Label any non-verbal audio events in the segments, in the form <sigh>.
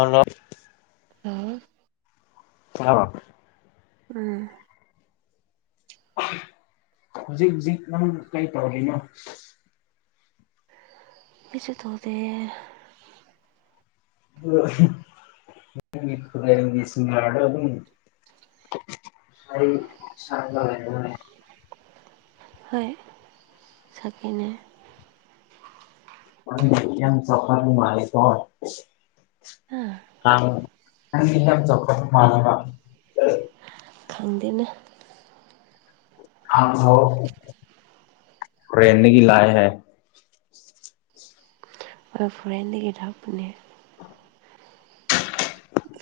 ꯑꯣꯂꯞ ꯎꯝ ꯑ ꯎꯝ ꯍꯧꯖꯤꯛ ꯍꯧꯖꯤꯛ ꯅꯪ ꯀꯩ ꯇꯧꯔꯤꯅꯣ ꯀꯔꯤꯁꯨ ꯇꯧꯗ ꯀꯁꯤ ꯑꯗꯨꯝ ꯁꯔꯤ ꯆꯥꯟ ꯂꯩ ꯍꯣꯏ ꯁꯊꯤꯅꯦ ꯌꯥ ꯁꯐꯔꯅꯨꯡ ꯃꯥꯅꯤ ꯀ ꯑ ꯀꯝ <unintelligible> ꯏ ꯆꯈ ꯃꯥꯅꯕ <unintelligible> ꯈꯪꯗꯅ ꯍꯣꯔꯦꯟꯗꯒꯤ ꯂꯛꯂꯦ ꯍꯨ ꯑꯩꯈꯣꯏ ꯐꯣꯔꯦꯟꯗꯒꯤ ꯊꯥꯛꯄꯅꯦ ꯑ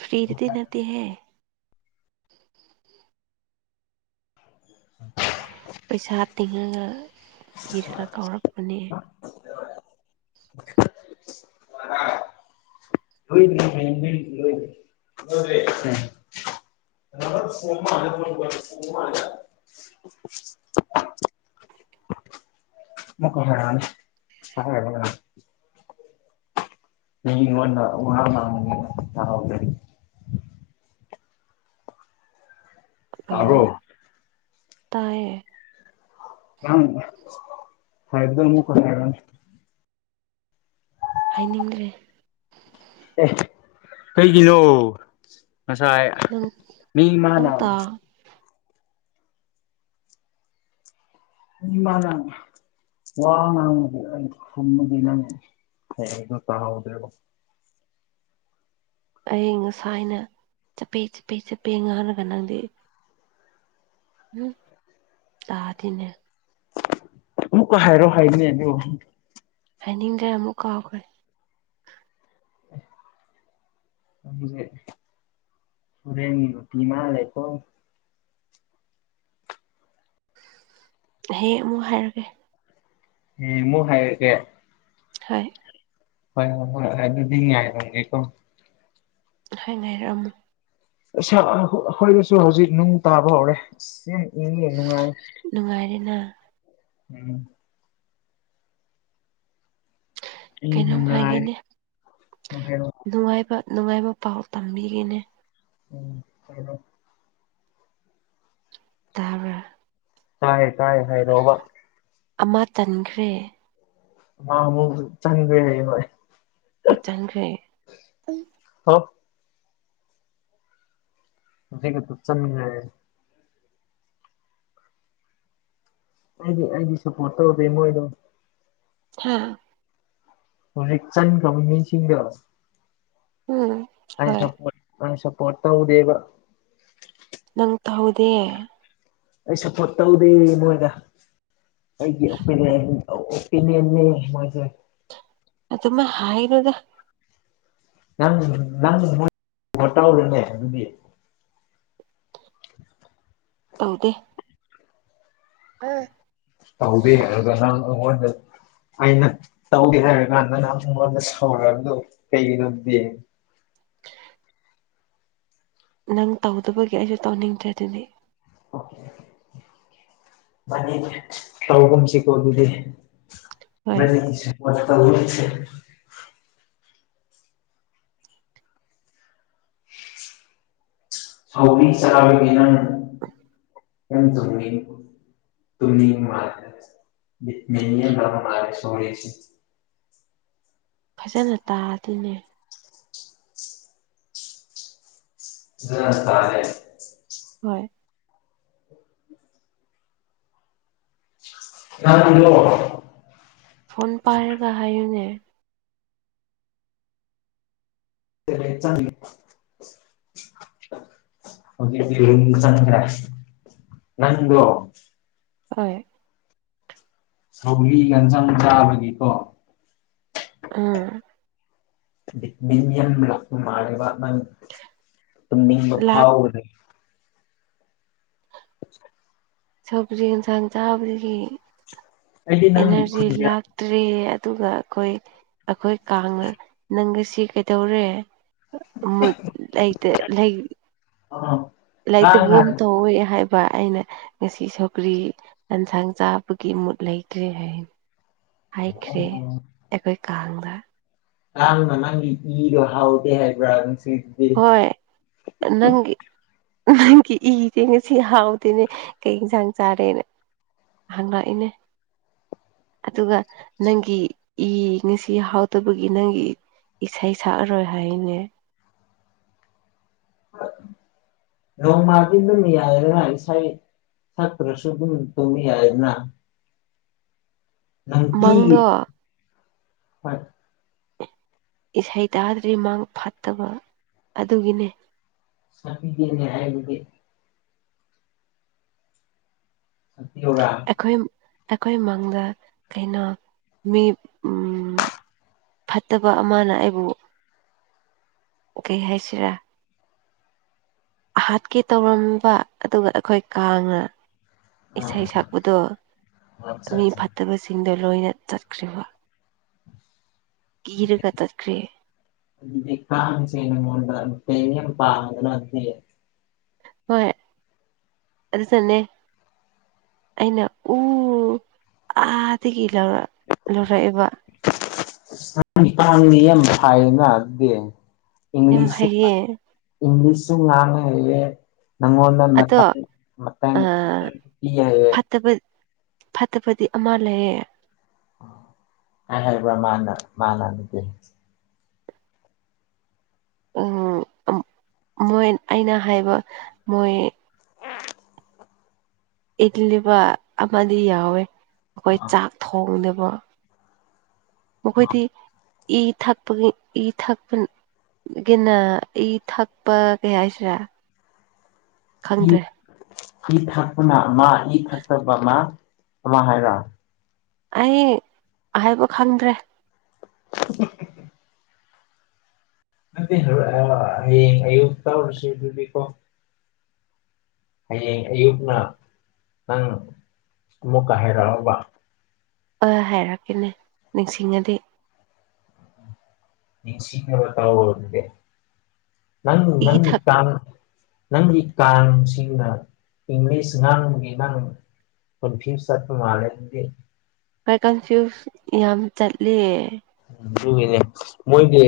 ꯐ꯭ꯔꯤꯗꯗꯤ ꯅꯠꯇꯍ <unintelligible> ꯄꯩꯁꯥ ꯇꯤꯡꯉꯒ ꯄꯤꯔꯒ ꯀꯥꯎꯔꯛꯄꯅꯦ ꯗ <unintelligible> ꯐꯣ ꯐꯣ <unintelligible> <unintelligible> <unintelligible> ꯑꯣ ꯇꯥꯕꯔꯣ ꯇꯥꯏꯌꯦ ꯅꯪ ꯍꯥꯏꯕꯗꯥ ꯑꯃꯨꯛ ꯀꯔꯤ ꯍꯥꯏꯔꯛꯑꯅꯤ ꯍꯥꯏꯅꯤꯡꯗ꯭ꯔꯦ ꯑꯦ ꯀꯩꯒꯤꯅꯣ ꯉꯁꯥꯏ ꯅꯪ ꯅꯪ ꯃꯤꯃꯥꯅ ꯇꯥ ꯎꯝ ꯃꯥꯅ ꯋꯥ ꯉꯥꯡꯉꯗꯤ ꯑꯩ ꯊꯝꯃꯗꯤ ꯅꯪ ꯍꯌꯦꯗꯣ ꯇꯥꯍꯧꯗ꯭ꯔꯦꯕ ꯑꯩ ꯉꯁꯥꯅ ꯆꯞꯄꯦ ꯆꯞꯄꯦ ꯆꯞꯄꯦ ꯉꯥꯡꯔꯒ ꯅꯪꯗꯤ ꯎꯝ ꯇꯥꯗꯦꯅꯦ ꯑꯃꯨꯛꯀ ꯍꯥꯏꯔꯣ ꯍꯥꯏꯅꯦ ꯑꯗꯨ ꯍꯥꯏꯅꯤꯡꯗ꯭ꯔꯦ ꯑꯃꯨꯛ ꯀꯥꯎꯈ꯭ꯔꯦ ꯑꯗꯨꯗꯤ ꯍꯣꯔꯦꯟꯒꯤ ꯅꯨꯄꯤꯃꯥ ꯂꯩꯀꯣ ꯍꯌꯦꯡ ꯑꯃꯨꯛ ꯍꯥꯏꯔꯒꯦ ꯍꯌꯦꯡ ꯃꯨꯛ ꯍꯥꯏꯔꯒꯦ ꯍꯥꯏ ꯍꯣꯏ ꯍꯣꯏ ꯍꯣꯏ ꯑꯗꯨꯗꯤ ꯉꯥꯏꯔꯝꯒꯦꯀꯣ ꯍꯥꯏ ꯉꯥꯏꯔꯝꯃꯨ ꯑꯩꯈꯣꯏꯗꯁꯨ ꯍꯧꯖꯤꯛ ꯅꯨꯡ ꯇꯥꯕ ꯍꯧꯔꯦ ꯑꯁ ꯌꯥꯝ ꯏꯪꯉꯦ ꯅꯨꯡꯉꯥꯏꯔꯦ ꯅꯨꯡꯉꯥꯏꯔꯦꯅ ꯎꯝ ꯏꯪ ꯀꯩꯅꯣꯝ ꯅꯨꯡꯉꯥꯏ ꯍꯥꯏꯒꯦꯅꯦ ꯍꯥꯏꯔꯣ ꯅꯨꯡꯉꯥꯏꯕ ꯅꯨꯡꯉꯥꯏꯕ ꯄꯥꯎ ꯇꯝꯕꯤꯒꯦꯅꯦ ꯎꯝ <unintelligible> ꯇꯥꯕ꯭ꯔꯥ ꯇꯥꯏꯌꯦ ꯇꯥꯏꯌꯦ ꯍꯥꯏꯔꯣꯕ ꯑꯃ ꯇꯟꯈ꯭ꯔꯦ ꯃꯥ ꯑꯃꯨꯛ ꯆꯪꯗꯣꯏꯅꯦꯕ ꯑꯩ ꯍꯣꯏ ꯆꯪꯈ꯭ꯔꯦ <unintelligible> ꯑꯩꯒ ꯄꯨꯂꯞ ꯆꯪꯃꯟꯅꯔꯦ ꯍꯥꯏꯗꯤ ꯑꯩꯗꯤ ꯁꯞꯄꯣꯔꯠ ꯇꯧꯗꯦ ꯃꯣꯏꯗꯣ ꯍꯥꯥ ꯍꯧꯖꯤꯛ ꯆꯪꯈꯔꯕ ꯃꯤꯁꯤꯡꯗꯣ ꯎꯝ ꯑꯩ ꯍꯣꯏ ꯁꯄꯣꯔꯠ ꯑꯩ ꯁꯄꯣꯔꯠ ꯇꯧꯗꯦꯕ ꯅꯪ ꯇꯍꯧꯗꯦ ꯑꯩ ꯁꯞꯄꯣꯔꯠ ꯇꯧꯗꯦ ꯃꯣꯏꯗ ꯑꯩ ꯑꯣꯄꯤꯅꯤꯌꯟ ꯑꯣꯄꯤꯅꯤꯌꯟꯅꯦ ꯃꯣꯏꯁꯦ ꯑꯗꯨꯃꯥꯏ ꯍꯥꯏꯅꯨꯗ ꯅꯪ ꯅꯪ ꯃꯣꯏ ꯁꯞꯄꯣꯔꯠ ꯇꯧꯔꯦꯅꯦ ꯑꯗꯨꯗꯤ ꯇꯧꯗꯦ ꯑꯥ ꯇꯧꯗꯦ ꯍꯥꯏꯔꯒ ꯅꯪ ꯑꯩꯉꯣꯟꯗ ꯑꯩꯅ ꯇꯧꯗꯦ ꯍꯥꯏꯔ ꯀꯥꯟꯗ ꯃꯨꯛ ꯑꯩꯉꯣꯟꯗ ꯁꯥꯎꯔꯛꯕꯗꯨ ꯀꯩꯒꯤꯅꯣꯗꯨꯗꯤ ꯅꯪ ꯇꯧꯗꯕꯒꯤ ꯑꯩꯁꯨ ꯇꯧꯅꯤꯡꯗ꯭ꯔꯦ ꯑꯗꯨꯗꯤ ꯑꯣꯀꯦ ꯃꯥꯅꯤꯅꯦ ꯇꯧꯒꯨꯝꯁꯤꯀꯣ ꯑꯗꯨꯗꯤ ꯍꯣꯏ <unintelligible> ꯍꯥꯎꯕꯤ ꯁꯔꯕꯤꯒꯅ ꯀ ꯆꯅꯤ ꯇꯅꯤ ꯃꯥ ꯃꯅꯤꯔꯦ ꯁꯨꯁ ꯐꯖꯅ ꯇꯥꯗꯤꯅꯦ ꯑꯗꯨ ꯇꯂꯦ ꯍꯣꯏ ꯅꯥꯟ ꯄꯨ ꯋꯥꯔꯣ ꯐꯣꯟ ꯄꯥꯏꯔꯒ ꯍꯥꯏꯌꯨꯅꯦ ꯦ ꯆꯥꯡ ꯆꯗ꯭ꯔꯦ ꯅꯪꯣ ꯍ ꯁꯧꯂꯤꯒꯥꯟ ꯁꯪ ꯆꯥꯕꯒꯤꯀꯣ ꯎꯝ ꯃꯤ ꯌꯟ ꯂꯥꯛꯄ ꯃꯥꯜꯂꯤꯕ ꯃꯥꯪ ꯇꯨꯝꯅꯤꯡꯕ ꯂꯥꯛ ꯐꯥꯎꯒꯅꯤ ꯁꯧꯔꯤ ꯏꯟꯁꯥꯡ ꯆꯥꯕꯗꯒꯤ ꯑꯩꯗꯤ ꯅꯪꯒꯤ ꯏꯅꯔꯖꯤ ꯈꯨꯟꯖꯦꯜ ꯂꯥꯛ ꯛꯇ꯭ꯔꯤ ꯑꯗꯨꯒ ꯑꯩꯈꯣꯏ ꯑꯩꯈꯣꯏ ꯀꯥꯡꯅ ꯅꯪꯒꯁꯤ ꯀꯩꯗꯧꯔꯦ ꯃꯨꯠ ꯂꯩꯇꯦ ꯂꯩ ꯑ ꯂꯩꯥꯏꯔꯤꯇꯕꯨ ꯑꯃ ꯇꯧꯑꯣꯏ ꯍꯥꯏꯕ ꯑꯩꯅ ꯉꯁꯤ ꯁꯧꯀ꯭ꯔꯤ ꯑꯦꯟꯁꯥꯡ ꯆꯥꯕꯒꯤ ꯃꯨꯠ ꯂꯩꯇ꯭ꯔꯦ ꯍꯥꯏꯅꯤ ꯍꯥꯏꯈ꯭ꯔꯦ ꯑꯩꯈꯣꯏ ꯀꯥꯡꯗ ꯀꯥꯡꯅ ꯅꯪꯒꯤ ꯏꯗꯣ ꯍꯥꯎꯗꯦ ꯍꯥꯏꯕꯔ ꯉꯁꯤ ꯍꯣꯏ ꯅꯪꯒꯤ ꯅꯪꯒꯤ ꯏꯔꯦ ꯉꯁꯤ ꯍꯥꯎꯗꯦꯅꯦ ꯀꯩ ꯏꯟꯁꯥꯡ ꯆꯥꯔꯦꯅꯦ ꯍꯪꯪꯂꯛꯏꯅꯦ ꯑꯗꯨꯒ ꯅꯪꯒꯤ ꯏ ꯉꯁꯤ ꯍꯥꯎꯗꯕꯒꯤ ꯅꯪꯒꯤ ꯏꯁꯩ ꯁꯛꯑꯔꯣꯏ ꯍꯥꯏꯅꯦ ꯑ ꯅꯣꯡꯃꯗꯤ ꯑꯗꯨꯝ ꯌꯥꯏꯗꯅ ꯏꯁꯩ ꯁꯛꯇ꯭ꯔꯁꯨ ꯑꯗꯨꯝ ꯇꯧꯕ ꯌꯥꯏꯗꯅ ꯅꯟꯇꯤ ꯃꯪꯗꯣ ꯍꯣꯏ ꯏꯁꯩ ꯇꯥꯗ꯭ꯔꯗꯤ ꯃꯥꯥꯡ ꯐꯠꯇꯕ ꯑꯗꯨꯒꯤꯅꯤ ꯁꯄꯤꯗꯤ ꯍꯥꯏꯔꯕꯤꯗꯦ <unintelligible> ꯔꯥ ꯑꯩꯈꯣꯏ ꯑꯩꯈꯣꯏ ꯏꯃꯪꯗ ꯀꯩꯅꯣ ꯃꯤ ꯐꯠꯇꯕ ꯑꯃꯅ ꯑꯩꯕꯨ ꯀꯩ ꯍꯥꯏꯁꯤꯔꯥ ꯍꯥꯠꯀꯦ ꯇꯧꯔꯝꯕ ꯑꯗꯨꯒ ꯑꯩꯈꯣꯏ ꯀꯥꯡꯅ ꯏꯁꯩ ꯑꯥ ꯁꯛꯄꯗꯣ ꯑꯠꯆꯥ ꯃꯤ ꯑꯠꯆꯥ ꯐꯠꯇꯕꯁꯤꯡꯗꯣ ꯂꯣꯏꯅ ꯆꯠꯈ꯭ꯦꯔꯤꯕ ꯀ ꯒꯤꯔꯒ ꯇꯈ꯭ꯦ ꯀꯥꯡꯁꯦ ꯅꯪꯑꯣꯟꯗ ꯀꯔꯤꯝ ꯄꯥꯝꯕ ꯅꯠꯇꯦ ꯍꯣꯏ ꯑꯗꯨꯗ ꯆꯟꯅꯦ ꯑꯩꯅ ꯎ ꯑꯥꯗꯒꯤ ꯂꯧꯔ ꯂꯧꯔꯛꯑꯦꯕ ꯁꯥꯡꯅꯤ ꯍꯥꯏꯥꯏꯅꯗꯤ <inaudible> ꯏꯪ ꯌꯥꯝ ꯏꯪꯂꯤꯁ ꯍꯩꯌꯦ ꯏꯪꯂꯤꯁꯁꯨ ꯉꯥꯡꯕ ꯍꯩꯔꯦ ꯅꯪꯑꯣꯟ ꯑꯗꯣ ꯃ ꯃꯥꯡ ꯐꯠꯇꯕ ꯐꯠꯇꯕꯗꯤ ꯑꯃ ꯂꯩꯌꯦ ꯑꯅꯦꯜ ꯄꯨ ꯃꯥꯅ ꯃꯥꯅꯅꯤꯠꯇ ꯃꯣꯏ ꯑꯩꯅ ꯍꯥꯏꯕ ꯃꯣꯏ ꯏꯜꯂꯤꯕ ꯑꯃꯗꯤ ꯌꯥꯎꯋꯦ ꯑꯩꯈꯣꯏ ꯆꯥꯛ ꯊꯣꯡꯅꯦꯕ ꯃꯈꯣꯏꯗꯤ ꯏ ꯊꯛꯄꯒꯤ ꯏ ꯊꯛꯄ ꯒꯤꯅ ꯏ ꯊꯛꯄ ꯀꯩ ꯍꯥꯏꯁꯤꯔꯥ <unintelligible> ꯏ ꯈꯪꯗ꯭ꯔꯦ ꯏ ꯊꯛꯄꯅ ꯑꯃ ꯏ ꯊꯛꯇꯕ ꯑꯃ ꯑꯃ ꯍꯥꯏꯔꯣ ꯑꯩ ꯍꯥꯏꯕ ꯈꯪꯗ꯭ꯔꯦ <inaudible> ꯃ ꯑꯛꯇꯔꯁꯕꯣ ꯍꯌꯦꯡ ꯑꯌꯨꯛꯅ ꯅꯪ ꯑꯃꯨꯛꯀ ꯍꯥꯏꯔꯛꯕ ꯑ ꯍꯥꯏꯔꯛꯀꯦꯅꯦ ꯅꯤꯡꯁꯤꯡꯉꯗꯤ ꯅꯤꯡꯁꯤꯔ ꯇꯥꯎꯕ ꯑꯣꯏꯗꯦ ꯅꯪ ꯏ ꯅꯪꯒꯤ ꯊꯛꯄ ꯀꯥ ꯅꯪꯒꯤ ꯀꯥꯡꯁꯤꯅ ꯏꯪꯂꯤꯁ ꯉꯥꯡꯅꯕꯒꯤ ꯏꯥꯡ ꯐꯤ ꯁꯠꯄ ꯃꯥꯂꯗꯤ ꯈꯔ ꯀꯟꯐ꯭ꯌꯨꯁ ꯌꯥꯝ ꯆꯠꯂꯦ ꯑꯗꯨꯒꯤꯅꯦ ꯃꯣꯏꯒꯤ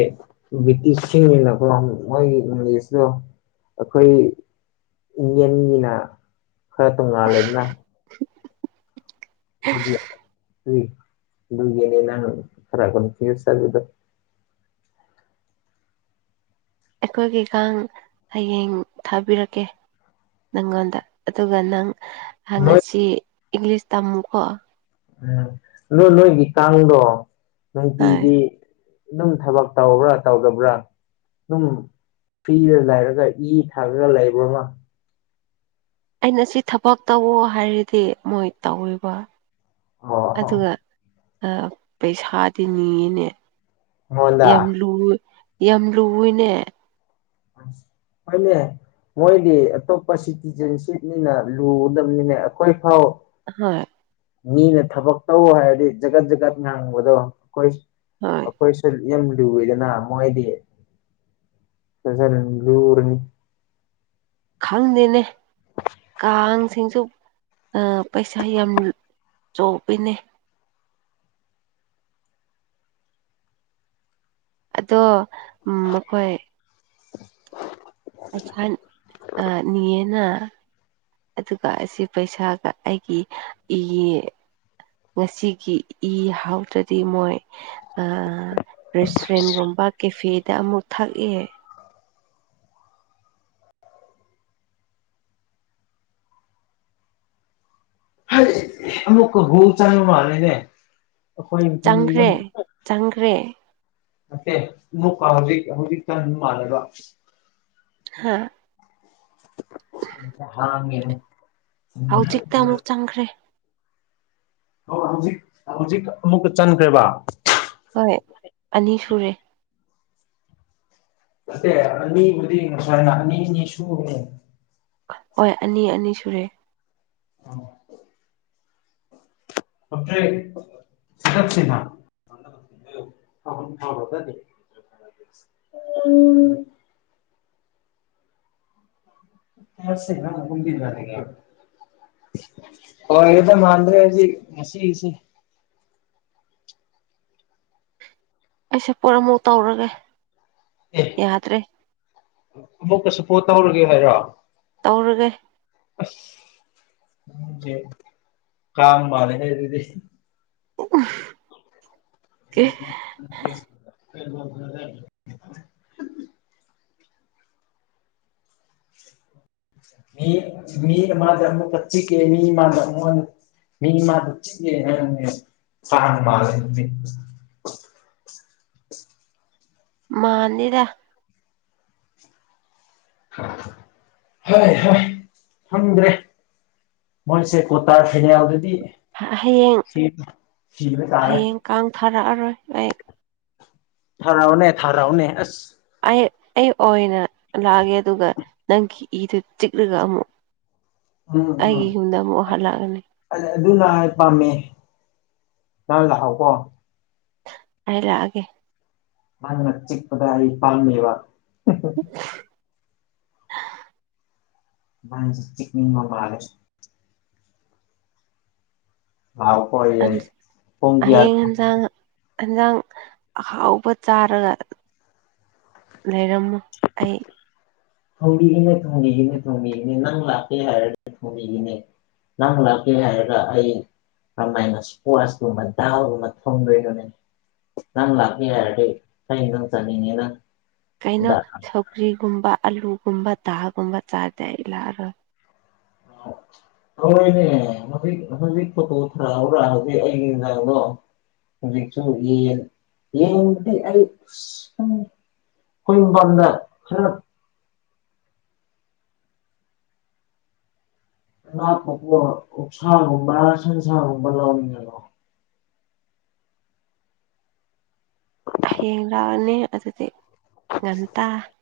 ꯕ꯭ꯔꯤꯇꯤꯁꯁꯤꯡꯅꯀꯣ ꯃꯣꯏꯒꯤ ꯏꯪꯦꯖꯇꯣ ꯑꯩꯈꯣꯏ ꯗꯤ ꯑꯦꯝ ꯒꯤꯅ ꯈꯔ ꯇꯉꯥꯂꯦꯗꯅ <unintelligible> ꯑꯩꯈꯣꯏꯒꯤ ꯀꯪ ꯍꯌꯦꯡ ꯊꯥꯕꯤꯔꯛꯀꯦ ꯅꯪꯉꯣꯟꯗ ꯑꯗꯨꯒ ꯅꯪ ꯍ ꯅꯣꯏ ꯉꯁꯤ ꯏꯪꯂꯤꯁ ꯇꯝꯃꯨꯀꯣ ꯎꯝ ꯑꯗꯣ ꯅꯣꯏꯒꯤ ꯀꯥꯡꯗꯣ ꯍꯣꯏ ꯅꯨꯡꯇꯤꯒꯤ ꯑꯗꯨꯝ ꯊꯕꯛ ꯇꯧꯕ꯭ꯔꯥ ꯇꯧꯗꯕ꯭ꯔꯥ ꯑꯗꯨꯝ ꯐ꯭ꯔꯤꯗ ꯂꯩꯔꯒ ꯏ ꯊꯥꯔꯒ ꯂꯩꯕ꯭ꯔꯣ <unintelligible> ꯑꯩꯅ ꯁꯤ ꯊꯕꯛ ꯇꯧꯋꯣ ꯍꯥꯏꯔꯗꯤ ꯃꯣꯏ ꯇꯧꯑꯦꯕ ꯑꯣ ꯑꯗꯨꯒ ꯑꯥ ꯄꯩꯁꯥꯗꯤ ꯅꯤꯅꯦ ꯌꯥꯝ ꯃꯉꯣꯟꯗ ꯂꯨ ꯌꯥꯝ ꯂꯨꯋꯤꯅꯦ ꯍꯣꯢꯅꯦ ꯃꯣꯏꯗꯤ ꯑꯇꯣꯞꯄ ꯁꯤꯇꯤꯖꯦꯟꯁꯤꯞꯅꯤꯅ ꯂꯨꯒꯗꯝꯅꯤꯅꯦ ꯑꯈꯣꯏ ꯐꯥꯎ ꯍꯣꯏ ꯃꯤꯅ ꯊꯕꯛ ꯇꯧ ꯍꯥꯏꯔꯗꯤ ꯖꯒꯠ ꯖꯒꯠ ꯉꯥꯡꯕꯗꯣ ꯑꯈꯣꯏ ꯍꯣꯢ ꯈꯣꯏꯁꯨ ꯌꯥꯝ ꯂꯨꯋꯦꯗꯅ ꯃꯣꯏꯗꯒꯤ <unintelligible> ꯂꯨꯔꯅꯤ ꯈꯪꯗꯦꯅꯦ ꯀꯥꯡꯁꯤꯡꯁꯨ ꯄꯩꯁꯥ ꯌꯥꯝ ꯆꯣꯄꯤꯅꯦ ꯑꯗꯣ ꯃꯈꯣꯏ ꯄꯩꯁꯥ ꯑꯥ ꯅꯤꯌꯦꯅ ꯑꯗꯨꯒ ꯑꯁꯤ ꯄꯩꯁꯥꯒ ꯑꯩꯒꯤ ꯑꯩꯒꯤ ꯉꯁꯤꯒꯤ ꯏ ꯍꯥꯎꯇ꯭ꯔꯗꯤ ꯃꯣꯏ ꯑꯥ ꯔꯦꯁꯇꯨꯔꯦꯟꯒꯨꯝꯕ ꯀꯦꯐꯦꯗ ꯑꯃꯨꯛ ꯊꯛꯑꯦ ꯑꯃꯨꯛꯒꯨꯜ ꯆꯪ ꯃꯥꯂꯤꯅꯦ ꯆꯪꯈ꯭ꯔꯦ ꯆꯪꯈ꯭ꯔꯦ ꯑꯣꯀꯦ ꯑꯃꯨꯛꯀ ꯍꯧꯖꯤꯛ ꯍꯧꯖꯤꯛꯇ ꯆꯪ ꯃꯥꯜꯂꯦꯕ ꯍꯥꯥ ꯍꯥꯡꯒꯦ <unintelligible> ꯍꯧꯖꯤꯛꯇ ꯑꯃꯨꯛ ꯆꯪꯈ꯭ꯔꯦ ꯑꯣ ꯍꯧꯖꯤꯛ ꯍꯧꯖꯤꯛ ꯑꯃꯨꯛꯀ ꯆꯟꯈ꯭ꯔꯦꯕ ꯍꯣꯏ ꯑꯅꯤ ꯁꯨꯔꯦ ꯅꯇꯦ ꯑꯅꯤꯕꯨꯗꯤ ꯉꯁꯥꯢꯅ ꯑꯅꯤꯅꯤ ꯁꯨꯕꯅꯤ ꯍꯣꯏ ꯑꯅꯤ ꯑꯅꯤ ꯁꯨꯔꯦ ꯑꯣ <unintelligible> <unintelligible> <inaudible> ꯑꯣꯏꯒꯗꯧꯕ ꯃꯥꯟꯗ꯭ꯔꯦ ꯉꯁꯤ ꯁꯤ ꯑꯩꯁꯦ ꯄꯣꯠꯃꯨꯛ ꯇꯧꯔꯒꯦ ꯌꯥꯗ꯭ꯔꯦ ꯑꯃꯨꯛꯀꯁꯨ ꯄꯣꯠ ꯇꯧꯔꯒꯦ ꯍꯥꯏꯔꯣ ꯇꯧꯔꯒꯦ ꯑꯁ ꯅꯡꯖꯦ ꯀꯥꯡ ꯃꯥꯜꯂꯦꯍꯦ ꯑꯗꯨꯗꯤ <inaudible> <inaudible> <inaudible> <inaudible> <unintelligible> ꯃꯥꯅꯤꯗ ꯍꯣꯏ ꯍꯣꯏ ꯈꯪꯗ꯭ꯔꯦ ꯃꯣꯏꯁꯦ ꯀꯣꯇꯥꯔ ꯐꯤꯅꯦꯜꯗꯗꯤ ꯍꯌꯦꯡ ꯁꯤꯕ ꯁꯤꯕ ꯇꯥꯔꯦ ꯍꯌꯦꯡ ꯀꯥꯡ ꯊꯥꯔꯛꯑꯔꯣꯏ ꯑꯩ ꯊꯥꯔꯛꯑꯣꯅꯦ ꯊꯥꯔꯛꯑꯣꯅꯦ ꯑꯁ ꯑꯩ ꯑꯩ ꯑꯣꯏꯅ ꯂꯥꯛꯑꯒꯦ ꯑꯗꯨꯒ ꯅꯪꯒꯤ ꯏꯗꯣ ꯆꯤꯛꯂꯒ ꯑꯃꯨꯛ ꯑꯩꯒꯤ ꯌꯨꯝꯗ ꯑꯃꯨꯛ ꯍꯜꯂꯛꯑꯒꯅꯤ <unintelligible> ꯑ ꯑꯗꯨꯅ ꯄꯥꯝꯃꯦ ꯅꯍꯥꯟ ꯂꯥꯛꯍꯥꯎꯀꯣ ꯑꯩ ꯂꯥꯛꯑꯒꯦ ꯅꯪꯅ ꯆꯤꯛꯄꯗ ꯑꯩ ꯄꯪꯅꯤꯕ <unintelligible> ꯅꯪꯁꯤ ꯆꯤꯛꯅꯤꯡꯕ ꯃꯥꯜꯂꯦ ꯂꯥꯎ ꯈꯣꯏ ꯑꯟꯁ ꯍꯌꯦꯡ ꯌꯦꯟꯁꯥꯡ ꯍꯟꯖꯥꯡ ꯑꯍꯥꯎꯕ ꯆꯥꯔꯒ ꯂꯩꯔꯝꯃꯨ ꯑꯩ ꯊꯣꯡꯕꯤꯒꯦꯅꯦ ꯊꯣꯡꯕꯤꯒꯦꯅꯦ ꯊꯣꯡꯕꯤꯒꯅꯤ ꯅꯪ ꯂꯥꯛꯀꯦ ꯍꯥꯏꯔꯗꯤ ꯊꯣꯡꯕꯤꯒꯤꯅꯦ ꯅꯪ ꯂꯥꯛꯀꯦ ꯍꯥꯏꯔꯒ ꯑꯩ <unintelligible> ꯅꯪ ꯂꯥꯛꯀꯦ ꯍꯥꯏꯔꯗꯤ ꯑꯩ ꯑꯗꯨꯝ ꯆꯥꯅꯤꯡꯉꯦꯅ ꯀꯩꯅꯣ ꯁꯧꯒ꯭ꯔꯤꯒꯨꯝꯕ ꯑꯥꯂꯨꯒꯨꯝꯕ ꯗꯥꯜꯒꯨꯝꯕ ꯆꯥꯔꯗꯤ ꯑꯩ ꯂꯥꯛꯑꯔꯣꯏ <unintelligible> ꯇꯧꯔꯣꯏꯅꯦ ꯍꯧꯖꯤꯛ ꯍꯧꯖꯤꯛ ꯐꯣꯇꯣ ꯊꯥꯔꯛ ꯎꯔꯥ ꯍꯧꯖꯤꯛ ꯑꯩꯒꯤ ꯌꯦꯟꯖꯥꯡꯗꯣ ꯍꯧꯖꯤꯛꯁꯨ ꯌꯦꯟ ꯌꯦꯟꯗꯤ ꯑꯩ ꯑꯁ <unintelligible> <unintelligible> ꯑꯣꯛꯁꯥꯒꯨꯝꯕ ꯁꯟꯁꯥꯒꯨꯝꯕ ꯂꯧꯅꯤꯡꯉꯦ ꯍꯌꯦꯡ ꯂꯥꯛꯑꯅꯤ ꯑꯗꯨꯗꯤ ꯉꯟꯇꯥ